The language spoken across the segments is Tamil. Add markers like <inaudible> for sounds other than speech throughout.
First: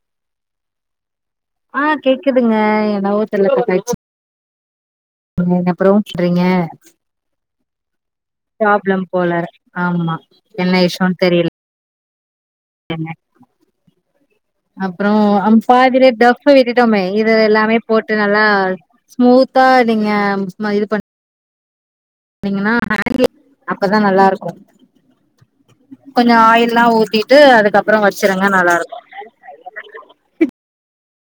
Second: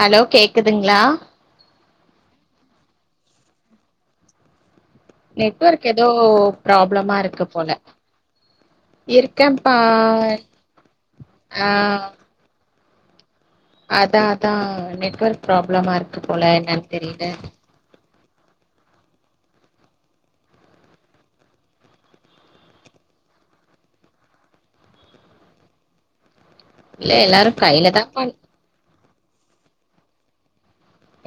ஹலோ கேக்குதுங்களா ஆ கேக்குதுங்க என்னவோ தெர்ல இப்ப போயிர்ச்சு நெட்வொர்க் ஏதோ பண்றீங்க ப்ராப்ளமா இருக்கு போல ப்ராப்ளம் போல இருக்கேன்ப்பா ஆமா என்ன விஷயம்ன்னு தெரில் ஆ ஏங்க அதா அதா அப்றம் நெட்வொர்க் அம் ப்ராப்ளமா பாதிலே இருக்கு டஃப் போல என்னன்னு விட்டுட்டோமே தெரியல இது எல்லாமே போட்டு நல்லா ஸ்மூத்தா நீங்க ம இது பண்ணோ பாத்தீங்கனா <inaudible> அப்பதா நல்லா இருக்கோ கொஞ்சோ ஆயில்லா இல்ல ஊத்திட்டு எல்லாரு கையில தா அதுக்கப்பறம் பண் வச்சிருங்க நல்லா இருக்கும்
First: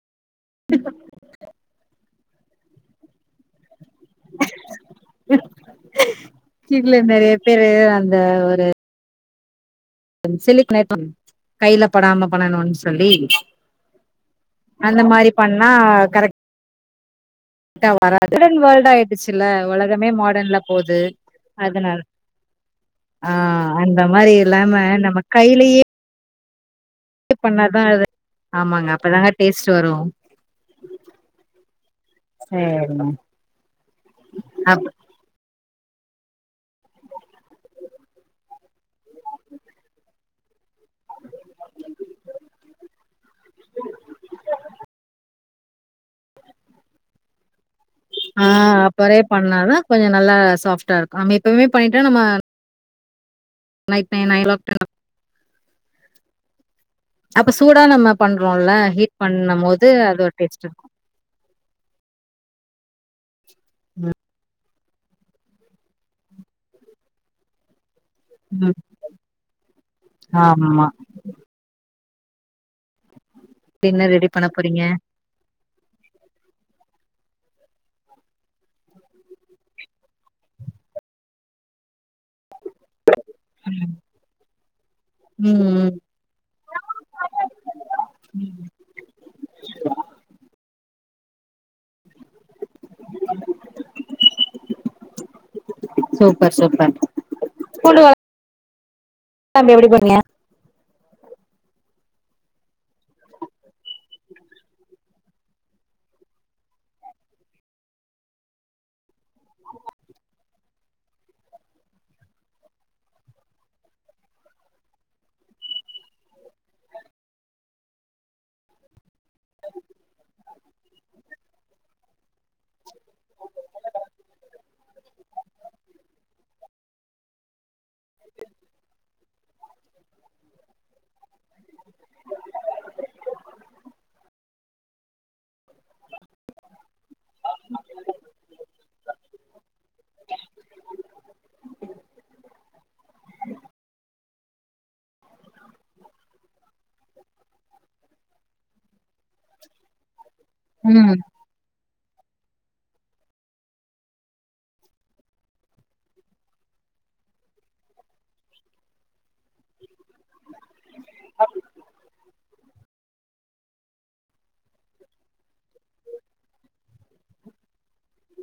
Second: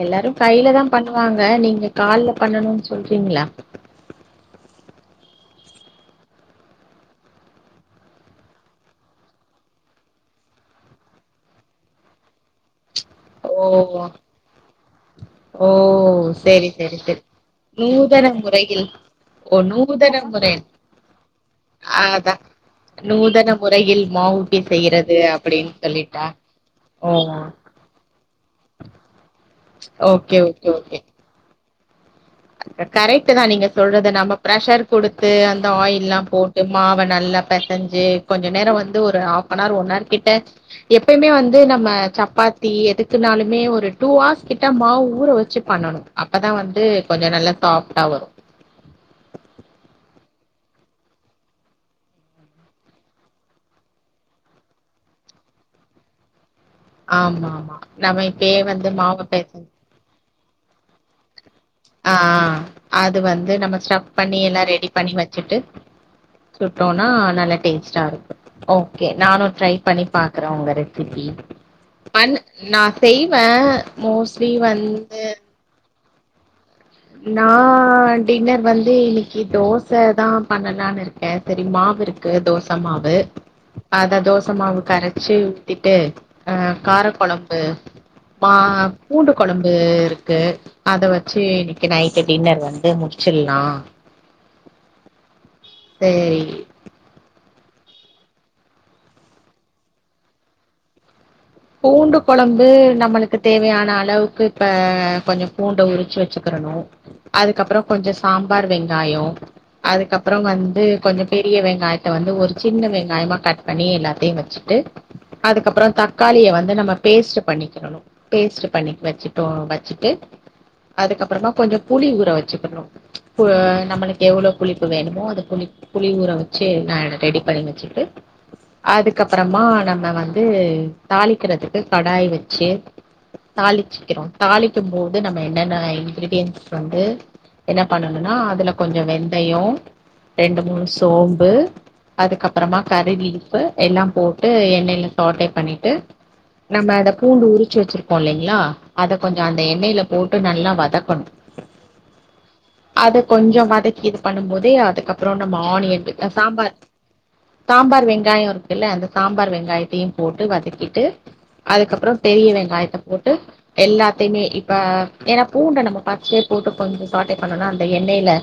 எல்லாரும் கையில தா பண்ணுவாங்க நீங்க கால்ல பண்ணணும்னு சொல்றீங்களே இல்ல இல்ல நெறய பேரூ அந்த ஒரு சிலிக் <inaudible> கையில படாம பண்ணணும்னு சொல்லி ஓ அந்த மாரி பண்ணா ஓ கரெக்டா சேரி சேரி சேரி நூதன வராது மாடர்ன் முறையில் வேர்ல்ட் ஆயிடுச்சுல்ல ஓ உலகமே நூதன முறை மாடர்ன்ல போது அதனால ஆதான் ஆ நூதன அந்த முறையில் மாரி மாவூட்டி இல்லாம செய்றது நம்ம அப்டின்னு கையிலயே சொல்லிட்டா ஓ பது ஆமாங்க அப்பதாங்க டேஸ்ட் வரு ஓகே ஓகே ஓகே சேரிங்க கரெக்ட் தான் நீங்க சொல்றது நம்ம ப்ரஷர் அப் குடுத் து அந்த ஆயில் ல்லாம் போட்டு மாவ நல்லா பெசஞ்சு கொஞ்ச நேரோ வந்து ஒரு ஆஃபனார் ஒன்னார் கிட்ட எப்பயுமே வந்து நம்ம சப்பாத்தி எதுக்குனாலுமே ஒரு டூ ஹார்ஸ் கிட்ட மாவு ஊற வச்சு பண்ணணு அப்பதான் வந்து கொஞ்ச நல்லா சாஃப்டா வரும் ஆ அப்பரே பண்ணாதா கொஞ்ச நல்லா சாஃப்டாருக்கும் நம்ம எப்ப‌மே பண்ணிட்டா நம்ம ந ந <unintelligible> ஆமா அப்ப ஆமா சூடா நம்ம இப்பயே பண்றோம்ல வந்து ஹீட் மாவ பண்ணும் பெசஞ் போது அது ஒரு டேஸ்ட்டாருக்கு ஆ அது வந்து நம்ம ஸ்டஃப் ம் பண்ணி எல்லா ரெடி பண்ணி வச்சுட்டு சுட்டோனா நல்லா டேஸ்ட்டாருக்கு ம் ஒகே நானும் ட்ரை பண்ணி பாக்குறே ஒங்க ஆமா ரெசிபி பண்ணுனா செய்வே டின்னர் ரெடி பண்ண மோஸ்ட்லி போறீங்க வந்து நா டின்னர் வந்து இன்னக்கீ தோச தா பண்ணலான்னு இருக்கே சரி மாவிருக் கு தோச மாவு அத தோச மாவு கரச்சு ம் ம் ஊத்திட்டு அ காரக்கொழம்பு மா பூண்டு கொழம்புருக்கு அத வச்சு இன்னக்கி நைட்டு டின்னர் வந் சேரி சூப்பர் சூப்பர் பூண்டு கொழ எப்டி பண்ணுவீங்க <inaudible> பூண்டு கொழம்பு நம்மளுக்கு தேவையான அளவுக்கு இப்ப கொஞ்சோ பூண்ட உரிச்சு வச்சுக்கிறணு அதுக்கப்பறம் கொஞ்சோ சாம்பார் வெங்காயோ அதுக்கப்பறம் வந்து கொஞ்சோ பெரிய வெங்காயத்த வந்து ஒரு சின்ன வெங்காயமா கட் பண்ணி எல்லாத்தையு வச் ட்டு அதுக்கப்பறம் தக் காளிய வந்து நம்ம பேஸ்ட் பண்ணிக்கறணு பேஸ்ட் பண்ணி வச்சுட்டோ வச்சுட்டு அதுக்கப்பறமா கொஞ்சோ புளி ஊற வச்சுக்கணும் புவ நம்ளக்கு எவ்ளோ புளிப்பு வேணுமோ அத புளி புளி ஊற வச்சு நா ரெடி பண்ணி வச்சி அதுக்கப்பறமா நம்ம வந்து தாளிக்கிறதுக்கு கடாய் வச்சு தாளிச்சுக்கிறோ தாளிக்கும் போது நம்ம என்னென்ன இன்கிரீடியன்ஸ் வந்து என்ன பண்ணணும்னா அதுல கொஞ்சோ வெந்தயோ ரெண்டு மூணு சோம்பு அதுக்கப்பறமா கறி லீஃப் எல்லா போட்டு எண்ணெய் ல சாட்டே பண்ணி ட்டு நம்ம அத பூண்டு உருச்சு வச்சிருக்கோ இல்லைங்களா அத கொஞ்சோ அந்த எண்ணெய்ல போட்டு நல்லா ம் வதக்கணு அத கொஞ்சோ வதக்கி இது பண்ணு போது அதுக்கப்றோ நம்ம ஆனியன்ட் சாம்பார் சாம்பார் வெங்காயோ இருக்குல்ல அந்த சாம்பார் வெங்காயத்தையு போட்டு வதக் ட்டு அதுக்கப்றோ பெரிய வெங்காயத்த போட்டு எல்லாத்தையுமே இப்ப ஏன்னா பூண்ட நம்ம பஸ்ட்டே போட்டு கொஞ்சோ சாட்டே பண்ணேனா அந்த எண்ணெய்ல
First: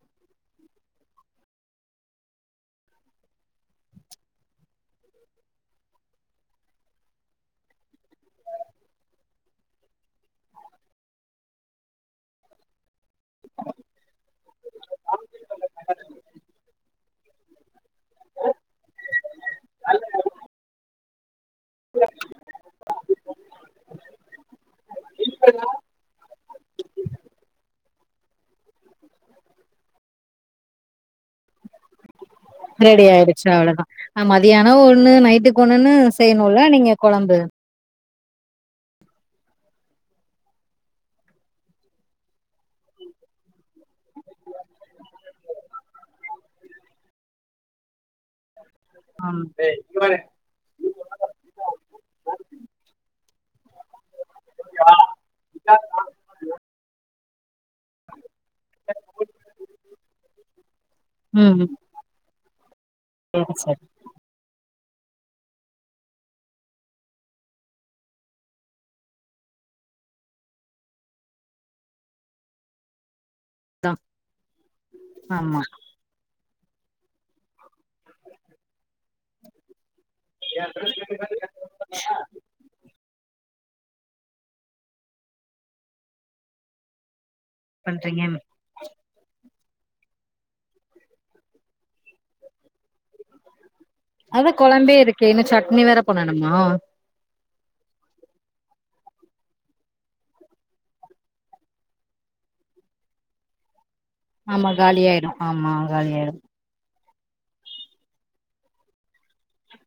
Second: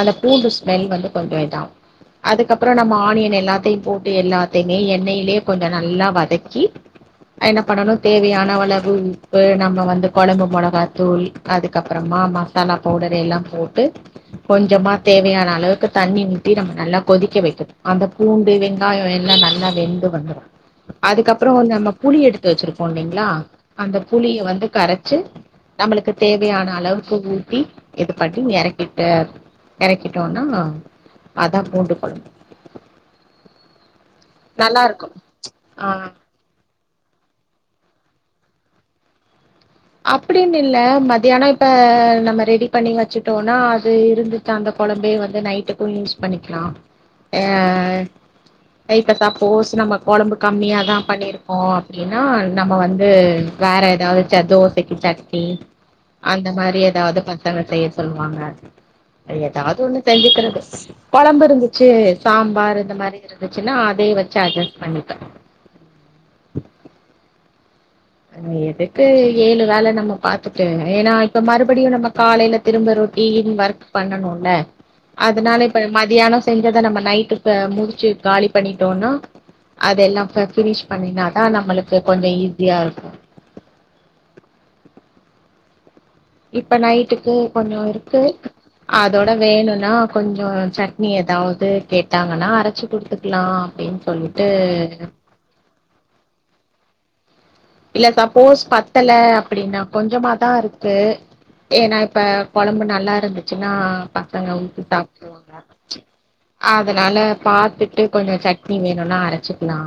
அந்த பூண்டு ஸ்மெல் வந்து கொஞ்சோ இதா அதுக்கப்றோ நம்ம ஆனியன் எல்லாத்தையும் போட்டு எல்லாத்தையுமே எண்ணெய்யிலே கொஞ்சோ நல்லா வதக்கி என்ன பண்ணணு தேவையான அளவு உப்பு நம்ம வந்து கொழம்பு மொளகாத்தூள் அதுக்கப்றமா மசாலா பவுடர் எல்லா போட்டு கொஞ்சமா தேவையான அளவுக்கு தண்ணி ஊத்தி நம்ம நல்லா கொதிக்க வக்கணு அந்த பூண்டு வெ ங்காயோ எல்லா நல்லா வெந்து வந்து அதுக்கப் புறம் நம்ம புளி எடுத்து வச்சிருக்கோ இல்லைங்களா அந்த புளிய வந்து கரைச்சு நம்மளுக்கு தேவையான அளவுக்கு ஊத்தி இது பட்டி எறக்கிட்ட எறக்கிட்டோனா அதா பூண்டு கொழம் ரெடி ஆயிடுச்சு அவ்வளவுதா அ மதியானோ நல்லா இருக்கு ஒண்ணு நைட்டுக்கு ஒண்ணுன்னு ஆ செய்யணுல நீங்க கொழம்பு அப்டின்னு இல்ல மத்தியான இப்ப நம்ம ரெடி பண்ணி வச்சுட்டோம்னா அது இருந்து அந்த கொழம்பைய வந்து நைட்டுக்கும் யூஸ் பண்ணிக்கலா அ கை க சப்போஸ் நம்ம கொழம்பு கம்மியாக தா பண்ணியிருக்கோ அப்டின்னா நம்ம வந்து வேற ஏதாவது ச க்கு சட்னி அந்த மாரி ஏதாவது பசங்க செய்ய சொல்லுவாங்க ஏதாவது ஒண்ணு செஞ்சுக்கிறது கொழம்பு ம் இருந்துச்சு சாம்பார் இந்த மாரி இருந்துச்சுன்னா அதே வச்சு அட்ஜஸ் பண்ணிப்பே அ எதுக்கு ஏழு வேலை நம்ம பாத்துட்டு ஏன்னா இப்ப மறுபடியு நம்ம காலையில திரும்ப ரொட்டீன் ஒர்க் தா பண்ணனுல ஆமா அதனால இப்ப மதியானோ செஞ்சதை நம்ம நைட்டு இப்ப முடிச்சு காலி பண்ணிட்டோனா அதெல்லா அ ஃபினிஷ் பண்ணினா தா நம்மளுக்கு கொஞ்சோ ஈஸியா இருக்கு இப்ப நைட்டுக்கு கொஞ்சோ இருக்கு பண்றீங்க அதோட வேணுனா கொஞ்சோ சட்னி எதாவது கேட்டாங்கன்னா அரைச்சி குடுத்துக்கலா அப்டின் அதா கொழம்பே இருக்கே இன்னு சட்னி வேற பண்ணணுமா இல்ல சப்போஸ் பத்தல அப்டின்னா கொஞ்சமாதா இருக்கு ஏன்னா இப்ப கொழம்பு நல்லா இருந்துச்சுன்னா பசங்க ஆமா ஊத்தி காலியாயிடு சாப்பிட்ருவாங்க ஆமா காலியாயிடு அதனால பாத்துட்டு கொஞ்சோ சட்னி வேணுனா அரைச்சிக்கலா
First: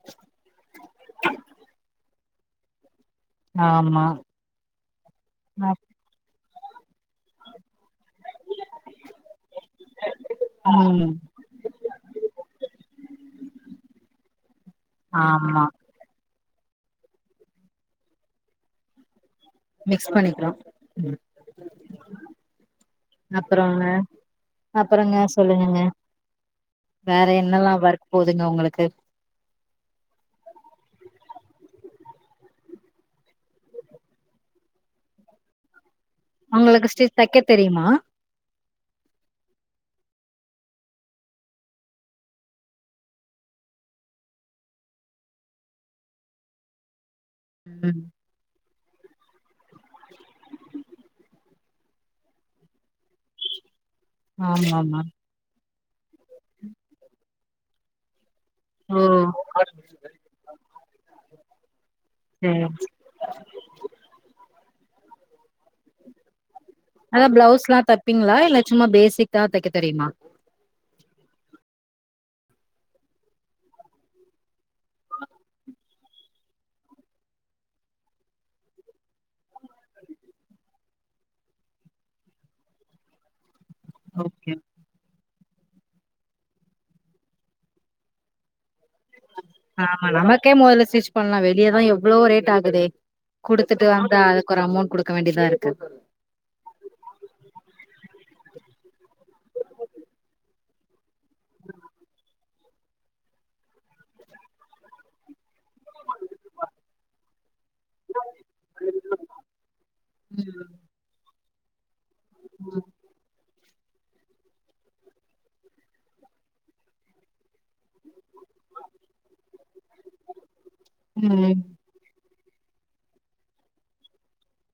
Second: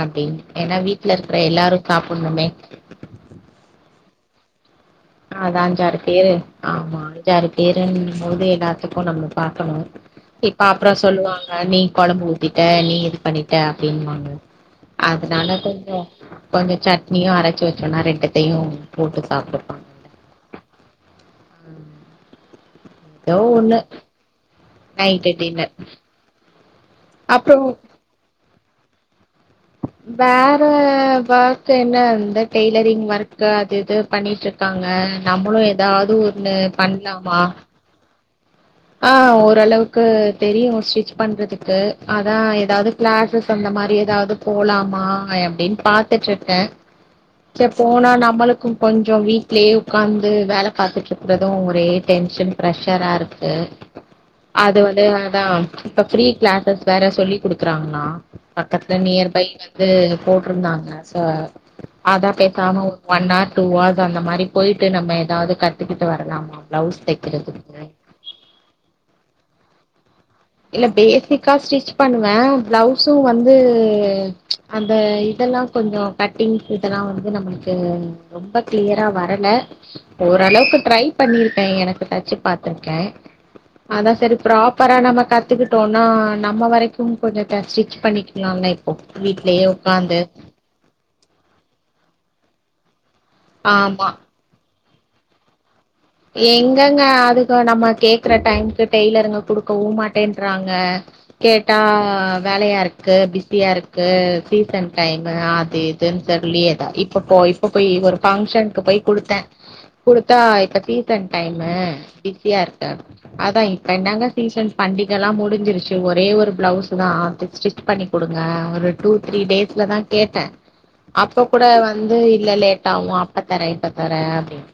அப்டின்னு ஏன்னா வீட்டு்ல இருக்கற எல்லாரு சாப்பிடணுமே ஆமா ஆ அதா அப் அஞ்சாறு பேரு ஆமா அஞ்சாறு பேருன்னு போது எல்லாத்துக்கு நம்ம பாக்கணு இப்ப அப்புறோ ம் சொல்லுவாங்க நீ கொழம்பு ஊத்திட்ட நீ இது பண்ணிட்ட அப்டின்னுவாங்க அதனால ஆமா கொஞ்சோ கொஞ்ச சட்னியு அரைச்சு வச்சோன்னா ரெண்டத்தையு போட்டு சாப்டுப்பா மிக்ஸ் பண்ணிக்கிறோ ம் ஏதோ ஒண்ணு அப்புறோங்க அப்புறங்க நைட்டு டின்னர் சொல்லுங்கங்க வேற அப்புறோ என்னல்லா ஒர்க் போதுங்க உங்களுக்கு வேற ஒர்க் என்ன அந்த டெய்லரிங் ஒர்க்கு அது இது பண்ணிட்டு இருக்காங்க நம்மளு ஏதாவது ஒன்னு உங்களுக்கு ஸ்டிச் தைக்க பண்ணலாமா தெரியுமா ஆ ஓரளவுக்கு தெரியு ஸ்டிச் பண்றதுக்கு அதா ஏதாது கிளாஸஸ் அந்த மாரி ஏதாவது போலாமா அப்டின்னு பாத்துட்டுருக்கே செ ம் போனா நம்மளுக்கு கொஞ்சொ வீட்லயே உக்காந்து வேல பாத்துட்ருக்குறது ஒரே டென்ஷன் ப்ரெஷரா இருக் கு அது ஆமாமா வந்து அதா இப்ப ஃப்ரீ கிளாஸஸ் வேற சொல்லி குடுக்குறாங்களா பக்கத்ல ஓ நியர்பை வந்து போட்ருந்தாங்க சோ அதா சேரி பேசாம ஒன் ஆர் டூ ஆவர்ஸ் அந்த மாரி போயிட்டு நம்ம ஏதாது கத்துக்கிட்டு வரலாமா பிளவுஸ் அதா பிளவுஸ்லா தைக்கிறதுக்கு தப்பிங்ளா இல்ல சும்மா பேசிக்கா தெக்க தெரியுமா இல்ல பேசிக்கா ஸ்டிச் பண்ணுவே பிளவுஸு வந்து அந்த இதெல்லா கொஞ்சொ கட்டிங் இதெல்லா வந்து நம்ளுக்கு ரொம்ப கிளியரா வரல ஓரளவுக்கு ட்ரை பண்ணிருக்கே எனக்கு தச்சு பாத்துருக்கே அதா சரி ஓகே ப்ராப்பரா நம்ம கத்துக்கிட்டோனா நம்ம வரைக்கும் கொஞ்ச ஸ்டிச் பண்ணிக்கலா லைக் வீட்லயே ஆமா உக்காந்து நமக்கே மொதல்ல ஸ்டிச் பண்ணலா வெளியதா எவ்ளோ ரேட் ஆகுதே குடுத்துட்டு ஆமா வந்தா அதுக்கு ஒரு அமௌண்ட் குடுக்க வேண்டியதா இருக்கு எங்கங்க அதுக்கு நம்ம கேக்குற டைம்க்கு டெய்லருங்க குடுக்கவும் மாட்டேன்றாங்க கேட்டா வேலையா இருக்கு பிஸியா இருக்கு சீசன் டைமு அது இதுனு சொல்லி எதா இப்ப போய் இப்ப போயி ஒரு பங்ஷனுக்கு போய் குடுத்தே குடுத்தா ம் இப்ப சீசன் டைமு பிஸியா இருக்காரு அதா இப்ப என்னங்க சீசன் பண்டிகலா முடிஞ்சிருச்சு ஒரே ஒரு பிளவுஸ் தா ஸ்டிச் பண்ணி குடுங்க ஒரு டூ த்ரீ டேஸ்ல தா கேட்டே அப்ப ம் கூட வந்து இல்ல லேட்டாகும் அப்ப தர இப்ப தர அப்படின்னு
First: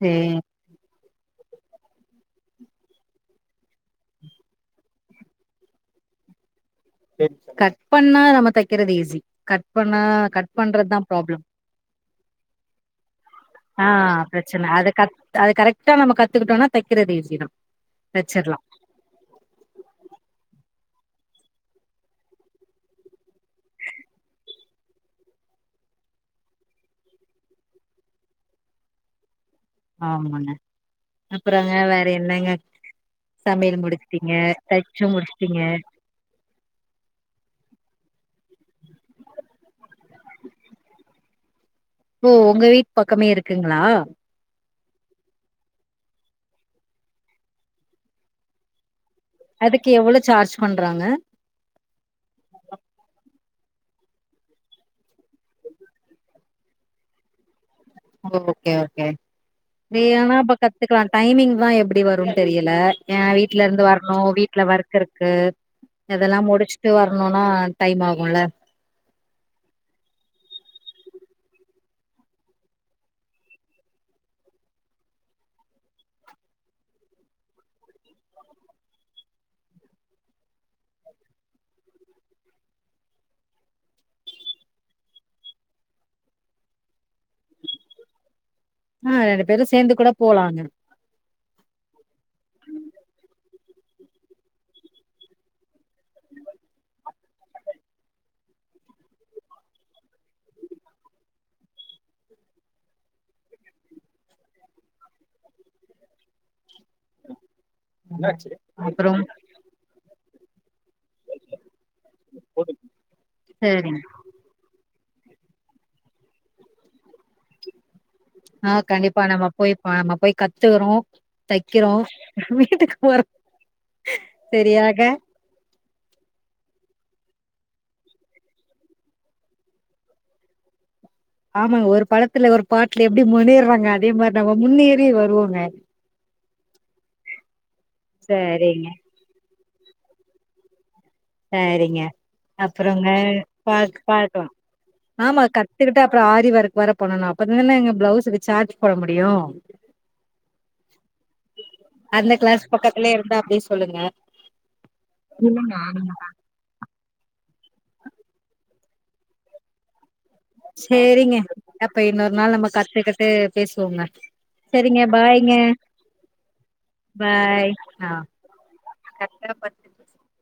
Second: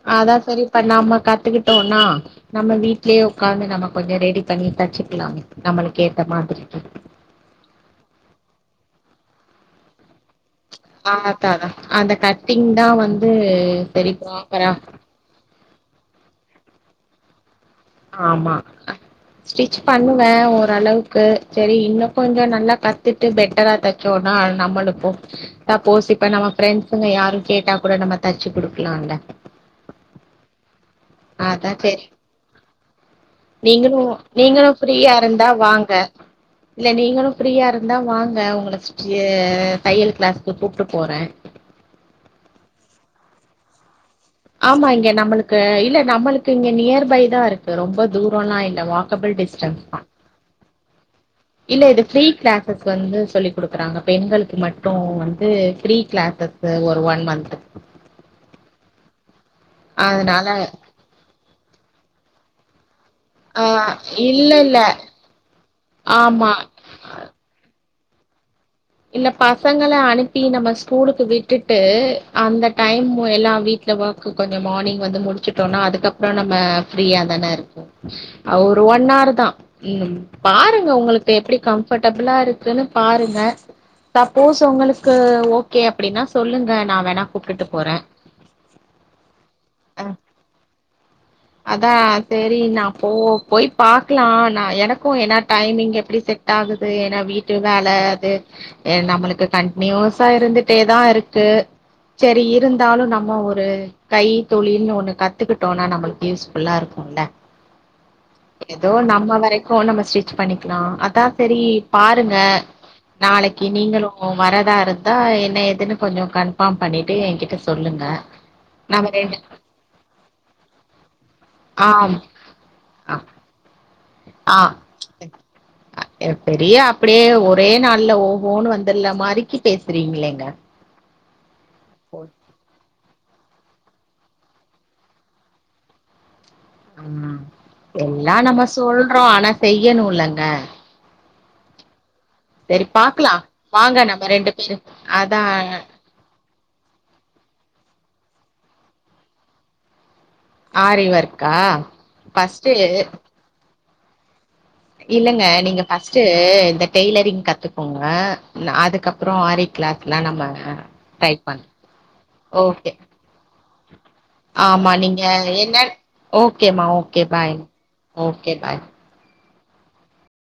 சேரி அதா செரி இப்ப நாம்ம கத்துக்கிட்டோனா நம்ம வீட்லேயே உக்காந்து நம்ம கொஞ்ச ரெடி பண்ணி தச்சுக்கலாமே நம்மளுக்கு ஏத்த மாதிரிக்கு கட் பண்ணா நம்ம தெக்கிறது ஈஸி கட் பண்ணா கட் பண்றதுதா ப்ராப்ளம் அதாதா அந்த கட்டிங் தா வந்து ஆ சரி பிரச்சன ப்ராப்பரா அது கத் அது கரெக்டா நம்ம கத்துக்கிட்டோனா தெக்கிறது ஈசிதா ஆமா ஸ்டிச் பண்ணுவே ஓரளவுக்கு செரி இன்னொ கொஞ்ச நல்லா கத்து ட்டு பெட்டரா தச்சோனா நம்மளுக்கும் சப்போஸ் இப்ப நம்ம ப்ரண்ட்ஸுங்க யாரு கேட்டா கூட நம்ம தச்சு குடுக்கலால ஆமாங்க அப்பறங்க வேற என்னங்க சமையல் நீங்களும் முடிச்சுட்டீங்க நீங்களு தச்சு ஃப்ரீயா இருந்தா முடிச்சுட்டீங்க வாங்க இல்ல நீங்களு ஃப்ரீயா இருந்தா வாங்க உங்கள எ தையல் கிளாசுக்கு கூட்டு போற ஓ உங்க வீட்டு பக்கமே இருக்குங்களா ஆமா இங்க நம்மளுக்கு இல்ல நம்மளுக்கு இங்க நியர் பை தா இருக்கு ரொம்ப தூரல்லா இல்ல வா அதுக்கு எவ்ளோ சார்ஜ் பண்றாங்க இல்ல இது ஃப்ரீ கிளாஸஸ் வந்து சொல்லி் குடுக்குறாங்க பெண்களுக்கு மட்டும் வந்து ஃப்ரீ கிளாஸஸ் ஒரு ஒன் மந்த் ஓகே ஓகே நீ ஆனா அதனால இப்ப கத்துக்கலா டைமிங் தா எப்பிடி வருனு தெரியல ஏ ஆ வீட்டுல இருந்து வரணும் இல்ல வீட்டுல இல்ல ஒர்க் இருக்கு இதெல்லா ஆமா முடிச்சு ட்டு வரணுனா டைம் ஆகுல இல்ல பசங்கள அனுப்பி நம்ம ஸ்கூலுக்கு விட்டுட்டு அந்த டைமு எல்லா வீ இந்த ஒர்க் கொஞ்ச மார்னிங் வந்து முடிச்சுட்டோனா அதுக்கப்பறம் நம்ம ஃப்ரீயா தானே இருக்கு ஒரு ஒன் ஹவர் தா ம் பாருங்க உங்களுக்கு எப்பிடி கம்ஃபர்டபிளா இருக்குன்னு பாருங்க சப்போஸ் உங்களுக்கு ஓகே அப்படின்னா சொல்லுங்க நா வேணா கூப்டுட்டு போறே ஆ ரெண்டு பேரு சேந்து கூட போலாங்க அதா செரி நா போ போய் பாக்கலாம் நா எனக்கு என்னா டைமிங் எப்படி செட் லேட் ஆகுது ஏன்னா வீட்டு வேலை அது ஏ நம்மளுக்கு கண்டினியூஸா இருந்துட்டேதா இருக்கு செரி இருந்தாலு நம்ம ஒரு கை தொழில்னு ஒண்ணு கத்துக்கிட்டோனா நமக்கு யூஸ்ஃபுல்லா <unintelligible> ஏதோ அப்புறம் நம்ம வரைக் கு நம்ம ஸ்டிச் பண்ணிக்கலா அதா சரி பாருங்க நாளைக்கு சரிங்க நீங்களு உ வரதா இருந்தா என்ன ஏதுன்னு கொஞ்சொ கன்ஃபார்ம் பண்ணிட்டு எங்கிட்ட சொல்லுங்க ஆ கண்டிப்பா நம்ம போய் பா நம்ம போய் கத்துகுறோ ஆ தைக்கிறோ வீட்டுக்கு ஆ போறோ ஆ எப்படியா அப்புடியே ஒரே நாள்ல ஓகோன்னு வந்துருலா மாரிக்கி பேசுறீங்களேங்க ஆமாங்க ஒரு படத்துல ஒரு பாட்டுல எப்டி முன்னேறாங்க அதே மாரி நம்ம முன்னேறி வருவோங்க ம் எல்லா நம்ம சரிங்க சொல்றோ ஆனா செய்யணுல்லங்க சேரிங்க சரி அப்பறங்க பாக்கலா பாக் வாங்க நம்ம பாக்கலா ரெண்டு பேரு அதா ஆமா கத்துக்குட்டா அப்பறோ ஆரி வொர்க் வேற பண்ணனு அப்ப தானங்க பிளவுஸுக்கு சார்ஜ் போட முடியு ஆரி ஒர்க்கா அந்த கிளாஸ் ஃபஸ்ட்டு பக்கத்துலே இருந்தா அப்டி சொல்லுங்க இல்லங்க நீங்க ஃபஸ்ட்டு டு இந்த டெய்லரிங் கத்துக்கோங்க ந அதுக்கப்பறோ ஆரி கிளாஸ்லா நம்ம ட்ரை சேரிங்க பண் அப்ப இன்னொரு நாள் நம்ம ஓகே கத்துக்குட்டு பேசுவோங்க ஆமா சரிங்க நீங்க பாய்ங்க என்ன ஓகேமா ஓகே பாய் ஓகே பாய் கர்த்தர பத்